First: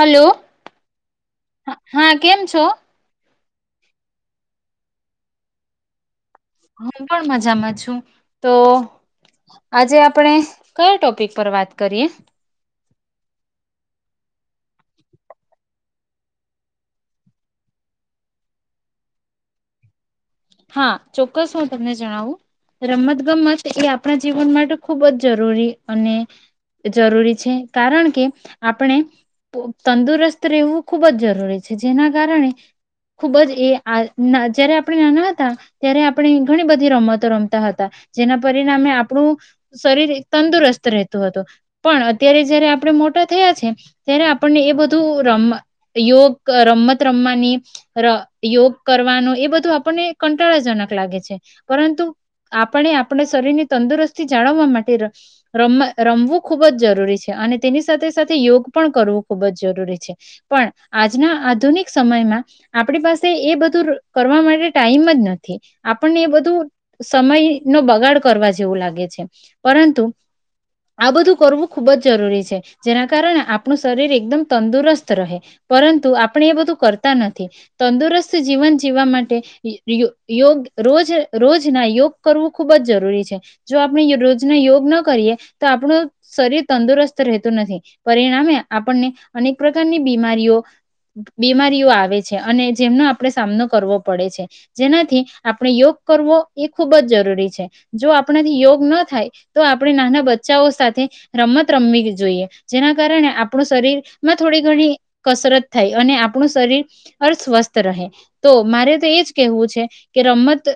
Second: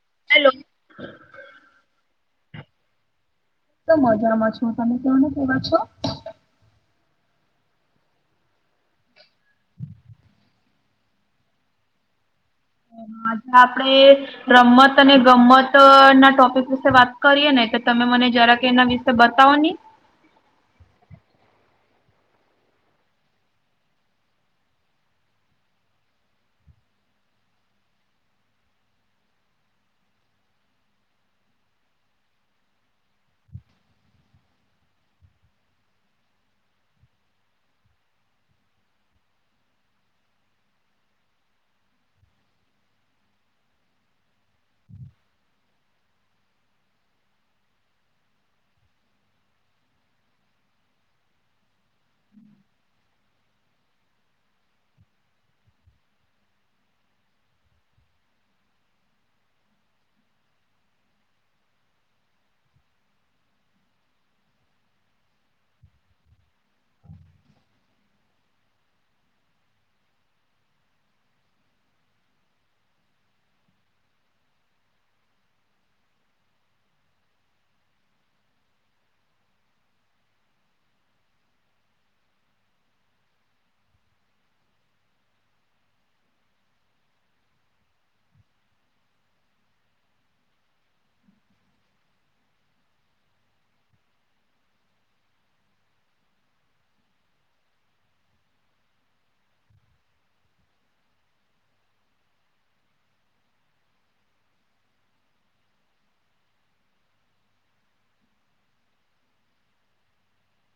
Hello hello તો હા કેમ છે તો તો મજામાં છ સમુ્ર ન પૂરા છો. હું પણ મજામાં છું તો આજે આપણે કયા ટોપિક પર વાત કરીએ. આજે આપણેે રમત અને ગમ્મત ના ટોપિક વિશે વાત કરીય ને તો તમે મને જરા કે એના વિશે બતાવો ને. હા ચોક્કસ હું તમને જણાવું રમત ગમત એ આપણા જીવન માટે ખૂબ જ જરૂરી અને જરૂરી છે કારણ કે આપણે તંદુરસ્ત રહેવું ખૂબ જ જરૂરી છે જેના કારણે ખૂબ જ એ જયારે આપણે નાના ત્યારે આપણે ઘણી બધી રમતો રમતા હતા જેના પરિણામે આપણું શરીર તંદુરસ્ત રહેતું હતું પણ અત્યારે જયારે આપણે મોટા થયા છે ત્યારે આપણને એ બધું રમ યોગ રમત રમવાની યોગ કરવાનું એ બધું આપણને કંટાળાજનક લાગે છે પરંતુ આપણે આપણે શરીરની તંદુરસ્તી જાળવવા માટે રમ રમવું ખૂબ જ જરૂરી છે અને તેની સાથે સાથે યોગ પણ કરવું ખૂબ જ જરૂરી છે પણ આજના આધુનિક સમયમાં આપણી પાસે એ બધું કરવા માટે ટાઈમ જ નથી આપણને એ બધું સમય નો બગાડ કરવા જેવું લાગે છે પરંતુ આ બધું કરવું ખુબ જ જરૂરી છે જેના કારણે આપણું શરીર એકદમ તંદુરસ્ત રહે પરંતુ આપણે એ બધું કરતા નથી તંદુરસ્ત જીવન જીવવા માટે યોગ રોજ રોજના યોગ કરવું ખુબ જ જરૂરી છે જો આપણે રોજના યોગ ન કરીએ તો આપણું શરીર તંદુરસ્ત રહેતું નથી પરિણામે આપણને અનેક પ્રકારની બીમારીઓ બીમારીઓ આવે છે અને જેમનો આપણે સામનો કરવો પડે છે. જેનાથી આપણે યોગ કરવો એ ખુબ જ જરૂરી છે જો આપણાથી યોગ ન થાય તો આપણે નાના બચ્ચાઓ સાથે રમત રમવી જોઈએ જેના કારણે આપણું શરીરમાં થોડી ઘણી કસરત થાય અને આપણું શરીર અર્થવસ્થ રહે તો મારે તો એજ વું કે રમત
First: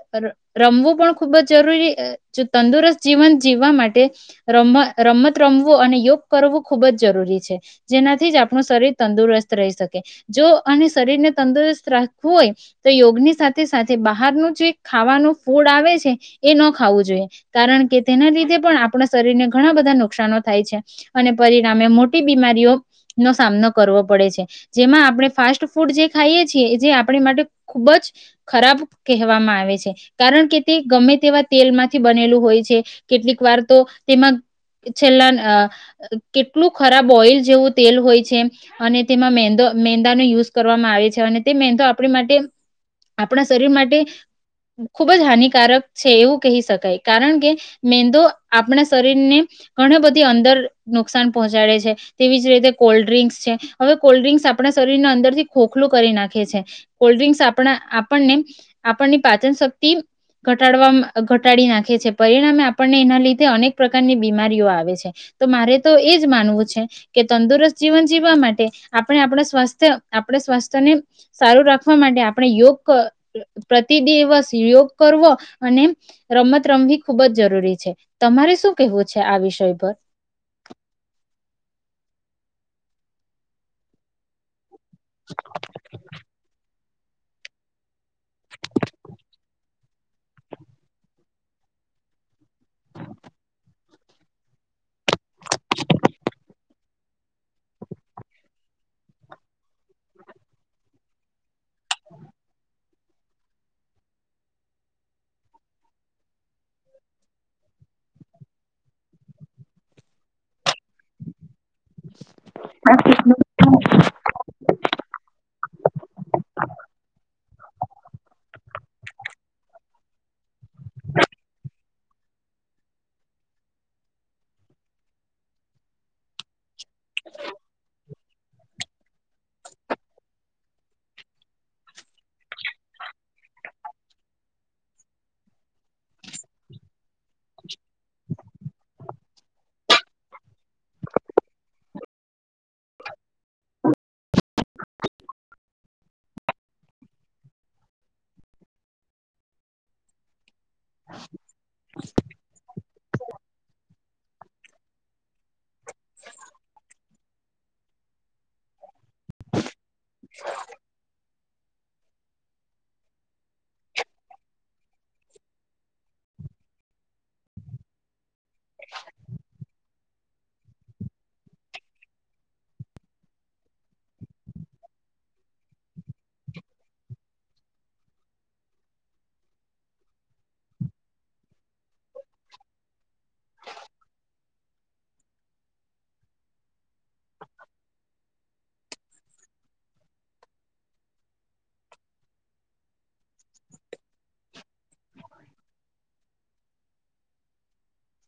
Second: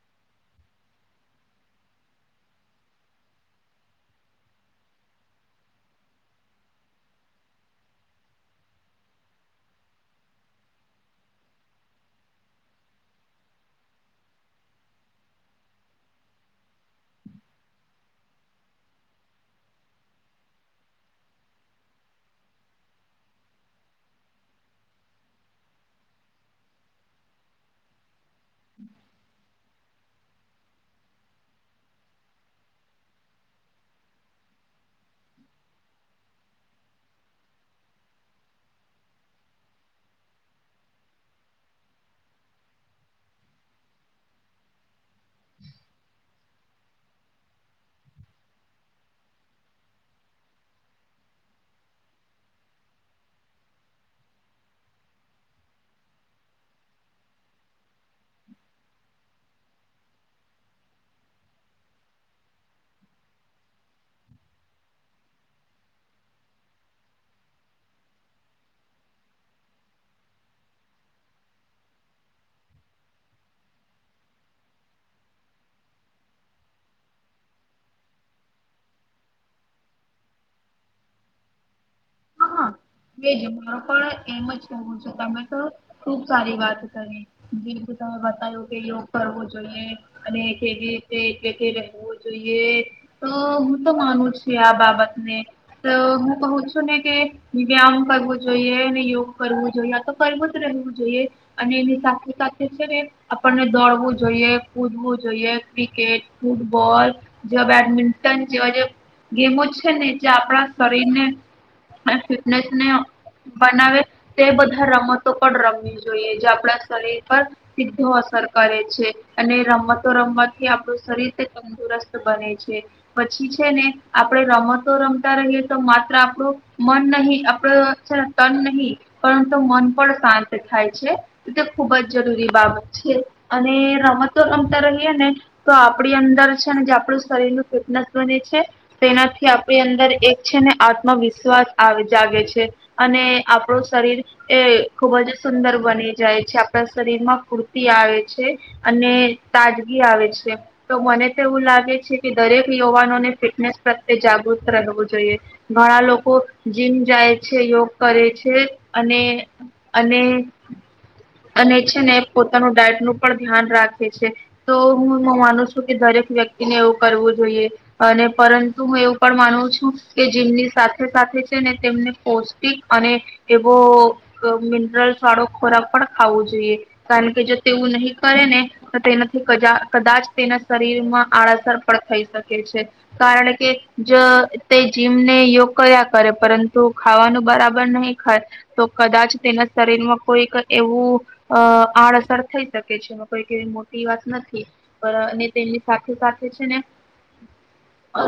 રમવું પણ ખૂબ જ જરૂરી જો તંદુરસ્ત જીવન જીવવા માટે ર રમત રમવું અને યોગ કરવું ખૂબ જ જરૂરી છે જેનાથી જ આપણું શરીર તંદુરસ્ત રહી શકે જો આ શરીરને તંદુરસ્ત રાખવું હોય તો યોગની સાથે સાથે બહારનું જે ખાવાનું ફૂડ આવે છે એ ન ખાવું જોઈએ કારણ કે તેના લીધે પણ આપણા શરીરને ઘણા બધા નુકશનો થાય છે અને પરિણામે મોટી બીમારીઓનોો સામનો કરવો પડે છે જેમાં આપણે ફાસ્ટ ફૂડ જે ખાઈએ છીએ જે આપણી માટે ખૂબ જ ખરાબ કહેવામાં આવે છે. કારણ કે તે ગમે તેવા તેલ માંથી બનેલું હોય છે કેટલીક વાર તો તેમાં છેલ્લા કેટલું ખરાબ ઓઈલ જેવું તેલ હોય છે અને તેમાં મેંદો મેંદાનો યુઝ કરવામાં આવે છે અને તે મેંદો આપણી માટે આપણા શરીર માટે ખુબ જ હાનિકારક છે એવું કહી શકાય કારણ કે મેંદો આપણા શરીરને ઘણી બધી અંદર નુકસાન પહોંચાડે છે તેવી જ રીતે કોલ્ડ્રિકક્સ છે હવે કોલ્ડ ડ્રિંક્સ આપણા શરીરને અંદર થી ખોખલું કરી નાખે છે કોલ્ડ્રિક્સ આપણા આપણ આપણની પાચન શક્તિ ઘટાડવા ઘટાડી નાખે છે પરિણામે આપણને એના લીધે અનેક પ્રકારની બીમારીઓ આવે છે તો મારે તો એજ માનવું છે કે તંદુરસ્ત જીવન જીવવા માટે આપણે આપણા સ્વાસ્થ્ય આપણા સ્વાસ્થ્યને સારું રાખવા માટે આપણે યોગ પ્રતિ દિવસ યોગ કરવો અને રમત રમવી ખૂબ જ જરૂરી છે તમારે શું કેહેવું છે આ વિષય પર બેજ મારો પણ એમ જ કવું છ તમે તો ખુબ સારી વાત હું તમે બતાવું કે યોગ કરવો જોઈએ અને કેવી રીતેલે રહેવું જોઈએ તો હું તો માનું છું આ બાબતને તો હું કઉ છું ને કે વ્યાયામ કરવો જોઈએ યોગ કરવું જોઈએ તો કરવું જ રહેવું જોઈએ. અને એની સાથે સાથે છે ને આપણને દોડવું જોઈએ કૂદવું જોઈએ ક્રિકેટ ફૂટબોલ જેવા બેડમિન્ટન જેવા જે ગેમો છે ને જે આપણા શરીરને હા સ હસને એવ બનાવે તે બધા રમતો પણ રમવી જોઈએ જે આપણા શરીર પર સીધો અસર કર રે છે અને રમતો રમવાથી આપણું શરીર તંદુરસ્ત બને છે. પછી છે ને આપણેે રમતો રમતા રહીએ તો માત્ર આપણું મન નહી આપડું છે ને તન નહી પરંતુ મન પણ શાંત થાય છે, તે ખુબ જ જરૂરી બાબત છે. અને રમતો રમતા રહીએ ને તો આપણી અંદર છે ને જે આપણું શરીર ન ફિટનેસ બને છે તેનાથી આપણી અંદર એક છે ને આત્મવિશ્વાસ આવે જાગે છે અને આપણું શરીર એ ખુબ જ સુંદર બની જાય છે. આપણા શરીર માં કુર્તી આવે છે અને તાજગી આવે છે. તો મને તો એવું લાગે છે કે દરેક યુવાનોને ફિટનેસ પ્રત્યે જાગૃત રહેવું જોઈએ. ઘણા લોકો જીમ જાય છે, યોગ કરે છે અને અને અને છે ને પોતાનું ડાયટ નું પણ ધ્યાન રાખે છે. તો હું એ માનું છું કે દરેક વ્યક્તિને એવું કરવું જોઈએ અને પરંતુ હું એવું પણ માનું છું કે જીમની સાથે સાથેજ છેને તેમને પૌષ્ટિક અને એવો અહ મિનરલસ વાળો ખોરાક પણ ખાવો જોઈએ કારણ કે જો તેવું નહી કરે ને તો તેનાથી કજા કદાચ તેના શરીરમાં આળઅસર પણ થઈ શકે છે. કારણ કે જ તે જીમને યોગ કયા કરે પરંતુ ખાવાનું બરાબર નહી ખાય તો કદાચ તેના શરીરમાં કોઈક એવું અહ આડઅસર થઈ શકે છે. એમાં કઈક એવી મોટી વાત નથી. પડ ને તેની સાથે સાથે છે ને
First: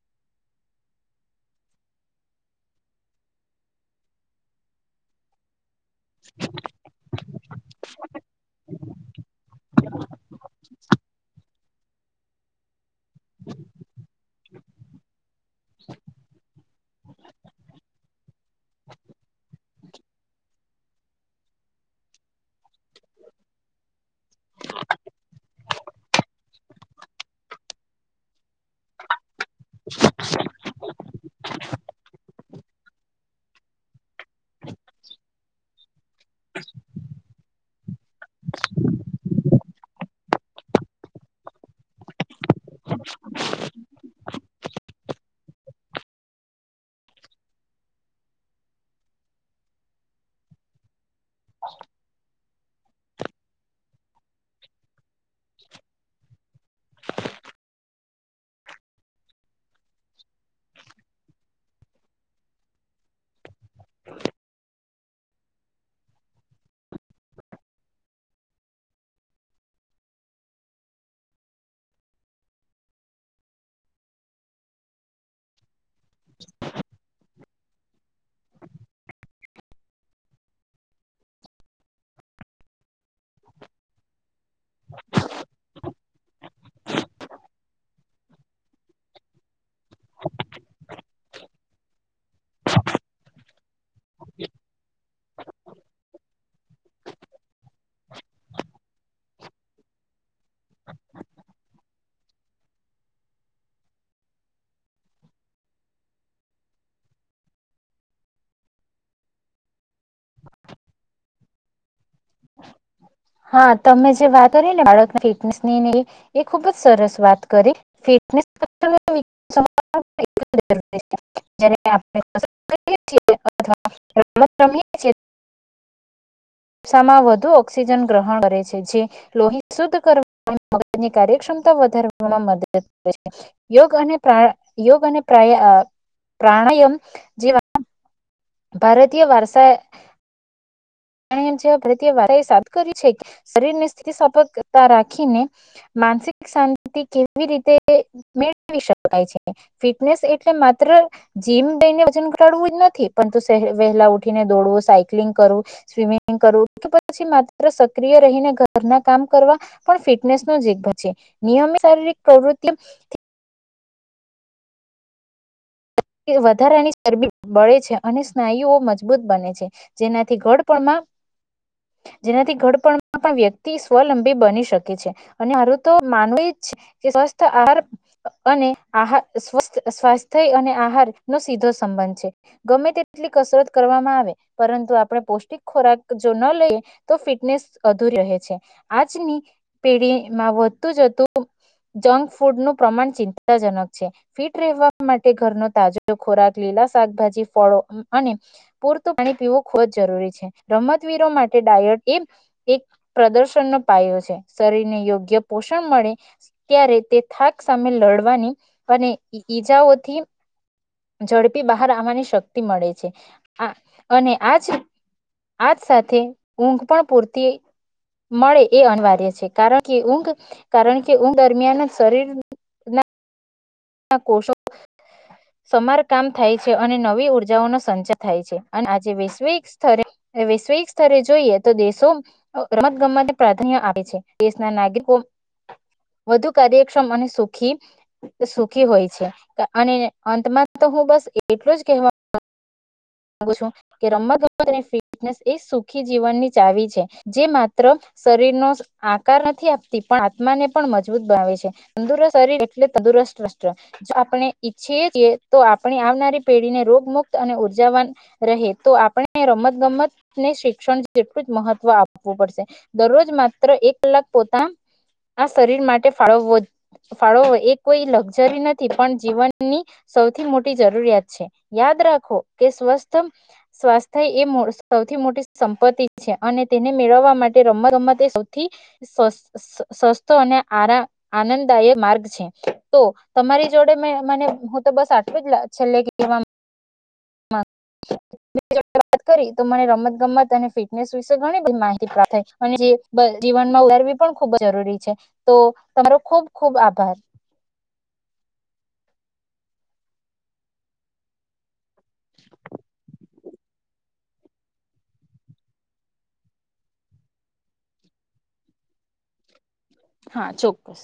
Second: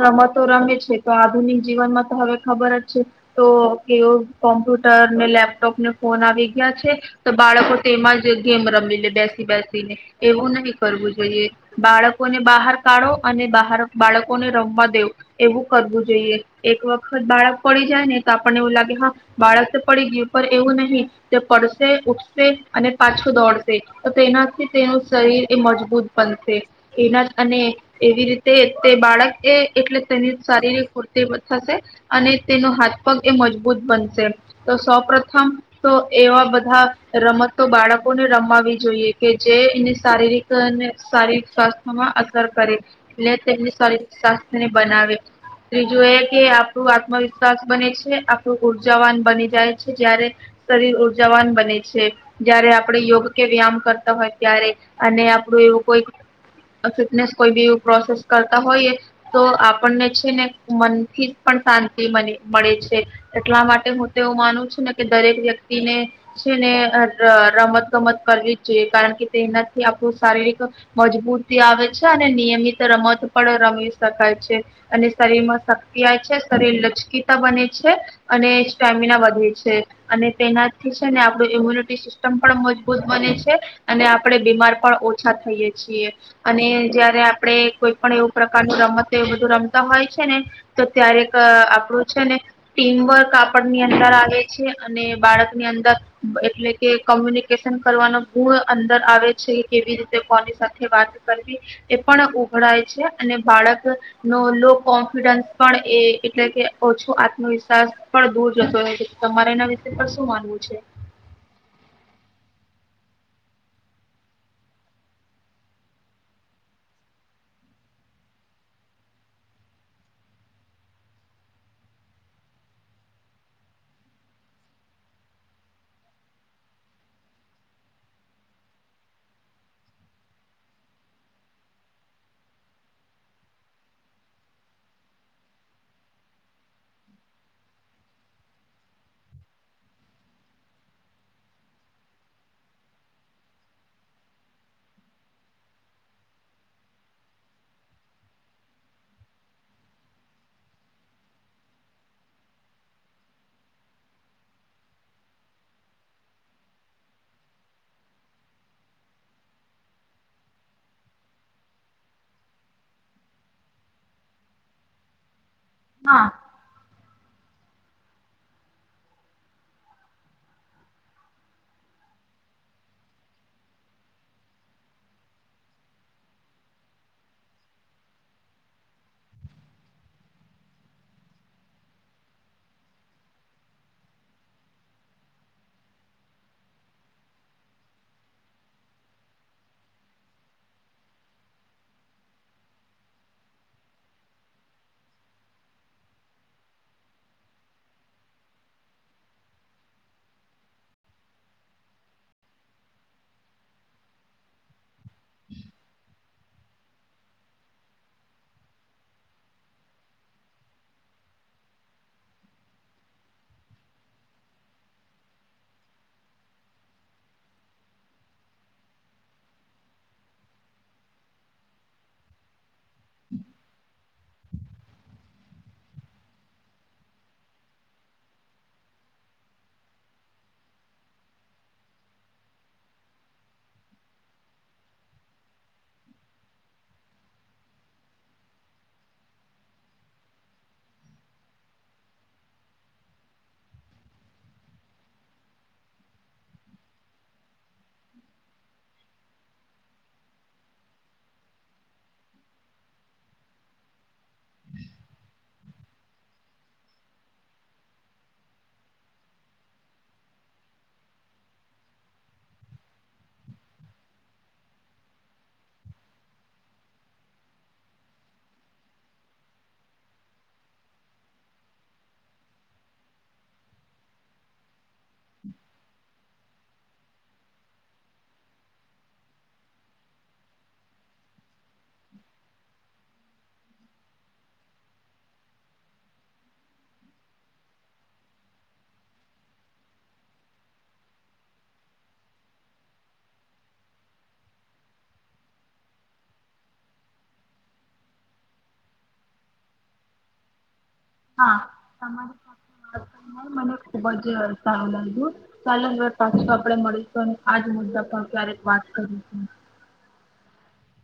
રમતો રમે છે તો આધુનિક જીવનમાં તો હવે ખબર જ છે તો કેવો કોમ્પ્યુટર ને લેપ ટોપ ને ફોન આવી ગયા છે તો બાળકો તેમાં જ ગેમ રમી લે બેસી બેસીને, એવું નહી કરવું જોઈએ. બાળકોને બહાર કાઢો અને બહાર બાળકોને રમવા દેવું એવું કરવું જોઈએ. એક વક ખ બાળક પડી જાય ને તો આપણને એવું લાગે હા બાળક તો પડી ગય પર એવું નહી તે પડશે ઉઠશે અને પાછું દોડશે તો તેનાથી તેનું શરીર એ મજબૂત બનશે. એના અને એવી રીતે તે બાળક એ એટલે તેની શારીરિક ફૂર્તિ થશે અને તેનો હાથ પગ એ મજબૂત બનશે. તો સૌ પ્રથમ તો એવા બધા રમતો બાળકોને રમમાવી જોઈએ, કે જે એને શારીરિક અને શારીરિક સ્વાસ્થ્યમાં અસર કરે. અને તેમની શરીર સ્વાસ્થ્યને બનાવે. ત્રીજું એ કે આપ ડુ આત્મવિશ્વાસ બને છે. આપણું ઉર્જાવાન બની જાય છે, જ્યારે શરીર ઉર્જાવાન બને છે. જયારે આપડે યોગ કે વ્યાયામ કરતા હોય ત્યારે અને આપણું એવું કોઈ ફિટનેસ કોઈ બી એવું પ્રોસેસ કરતા હોઈએ તો આપણને છે ને મનથી પણ શાંતિ મલે મળે છે. એટલા માટે હું તો એવું માનું છું ને કે દરેક વ્યક્તિને છે ને રમત ગમત કરવી જ જોઈએ કારણ કે તેનાથી આપણું શારીરિક મજબૂતી આવે છે અને નિયમિત રમત પણ રમી શકાય છે અને શરીર માં શક્તિ આવે છે શરીર લચકીતા બને છે અને સ્ટેમિના વધે છે અને તેનાથી છે ને આપણું ઇમ્યુનિટી સિસ્ટમ પણ મજબૂત બને છે અને આપણેે બીમાર પણ ઓછા થઈએે છીએ અને જયારે આપણે કોઈ પણ એવું પ્રકારનું રમતો એું બધું રમતા હોય છે ને તો ત્યારેક આપણું છે ને ટીમવર્ક આપણની અંદર આવે છે અને બાળકની અંદર એટલે કે કોમ્યુનિકેશન કરવાનો ગુણ અંદર આવે છે કેવી રીતે કોની સાથે વાત કરવી એ પણ ઉઘડાય છે અને બાળક નો લો કોન્ફિડન્સ પણ એ એટલે કે ઓછો આત્મવિશ્વાસ પણ દૂર જતો તમારે ના તે પર શું માનવું છે હા તમે જે વાત કરી ને બાળક ફિટનેસ ની એ ખુબ જ સરસ વાત કરી [unintelligible] વઘુ ઓક્સિજન ગ્રહણ કરે છે જે લોહી શુદ્ધ કરવા મની કાર્યક્ષમતા વધારવામાં મદદ કરે છે યોગ અને યોગ અને પ્ર પ્રાણાયામ જેવા ભારતીય વાર્ષા ભારતીય વાર્તાએ સાદ કરી છે શરીર ને સ્થિપકતા રાખીને માનસિક શાંતિ કેવી રીતે મેળવી શકાય છે ફિટનેસ એટલે માત્ર જીમ દઈને વજન ઘટાડવું જ નથી પરંતુ વહેલા ઉઠીને દોડવું સાયકલિંગ કરવું સ્વિમિંગ કરવું કે પછી માત્ર સક્રિય રહીને ઘરના કામ કરવા પણ ફિટનેસ નો જ છે નિયમિત શારીરિક પ્રવૃતિ એ વધારાની ચરબી બળે છે અને સ્નાયુઓ મજબૂત બને છે જેનાથી ઘડપણમાં જેનાથી ઘડપણમાં પણ વ્યક્તિ સ્વલંબી બની શકે છે અને હરું તો માનવું જ કે સ્વસ્થ આહાર અને આહારવથ સ્વાસ્થ્ય અનેાર હારુ, નો સીધો સંબંધ છે ગમે તેટલી કસરત કરવામાં આવે પરંતુ આપણે પૌષ્ટિક ખોરાક જો ન લઈએ તો ફિટનેસ અધૂરુ રહે છે આજની પેઢીમાં વધતું જતું જંક ફૂડ નું પ્રમાણ ચિંતાજનક છે ફિટ રહેવા માટે ઘરનો તાજો ખોરાક લીલા શાકભાજી, ફળો અને પૂરતું પાણી પીવું ખૂબ જ જરૂરી છે રમતવીરો માટે ડાયટ એ એક પ્રદર્શન નો પાયો છે શરીર ને યોગ યોગ્ય પોષણ મળે ત્યારે તે થાક સામે લડવાની અને ઈજાઓથી ઝડપી બહાર આવવાની શક્તિ મળે છે આ અને આજ આજ સાથે ઊંઘ પણ પૂરતી મળે એ અનિવાર્ય છે કારણ કે ઊંઘ કારણ કે ઊંઘ દરમિયાન શરીર કોષો સમારકામ થાય છે, અને નવી ઉર્જાઓનો સંચાર થાય છે, અને આજે વૈશ્વિક સ્તરે વૈશ્વિક સ્તરે જોઈએ તો દેશો રમત ગમત પ્રાધાન્ય આપે છે, દેશના નાગરિકો વધુ કાર્યક્ષમ અને સુખી સુખી હોય છે અને અંતમાં તો હું બસ એટલું જ કહેવા માગુ છું કે રમત ગમત ને ફિટનેસ એ સુખી જીવનની ચાવી છે, જે માત્ર શરીરનો આકાર નથી આપતી પણ આત્માને પણ મજબૂત બનાવે છે, તંદુરસ્ત શરીર એટલે તંદુરસ્ત રાષ્ટ્ર, જો આય પણે ઈચ્છીએ છીએ તો આપ પણી આવનારી પેઢીને રોગમુુક્ત અને ઉ જવાન રહે, તો આપણે રમત ગમતને શિક્ષણ જેટલું જ મહત્વ આપવું પડશે, દરરોજ માત્ર એક કલાક પોતાના આ શરીર માટે ફાળવવો જ ફાળવવો એ કોઈ લક્ઝરી નથી પણ જીવનની સૌથી મોટી જરૂરિયાત છે, યાદ રાખો કે સ્વસ્થ સ્વાસ્થય એ મો સૌથી મોટી સંપત્તિ જ છે. અને તેને મેળવવા માટે રમત ગમત એ સૌથી સસ્ સસ્તો અને આરા આનંદદાયક માર્ગ છે, તો તમારી જોડે મેં મને હું તો બસ આટલું જ લ છેલ્લે કે કહેવા માં વાત કરી તો મને રમત ગમત અને ફિટનેસ વિશે ઘણી બધી માહિતી પ્રાપ્ત થઈ અને જે જીવનમાં ઉતારવી પણ ખુબ જરૂરી છે, તો તમારો ખુબ ખુબ આભાર. હા તમારી પા વાત [inaudible] મને ખુબ જ સારું લાગ્યું, ચાલો વાર પાછું આપડે મળીશું આજ મુદ્દા પર ક્યારેક વાત કરીુંશું હા, ચોક્કસ.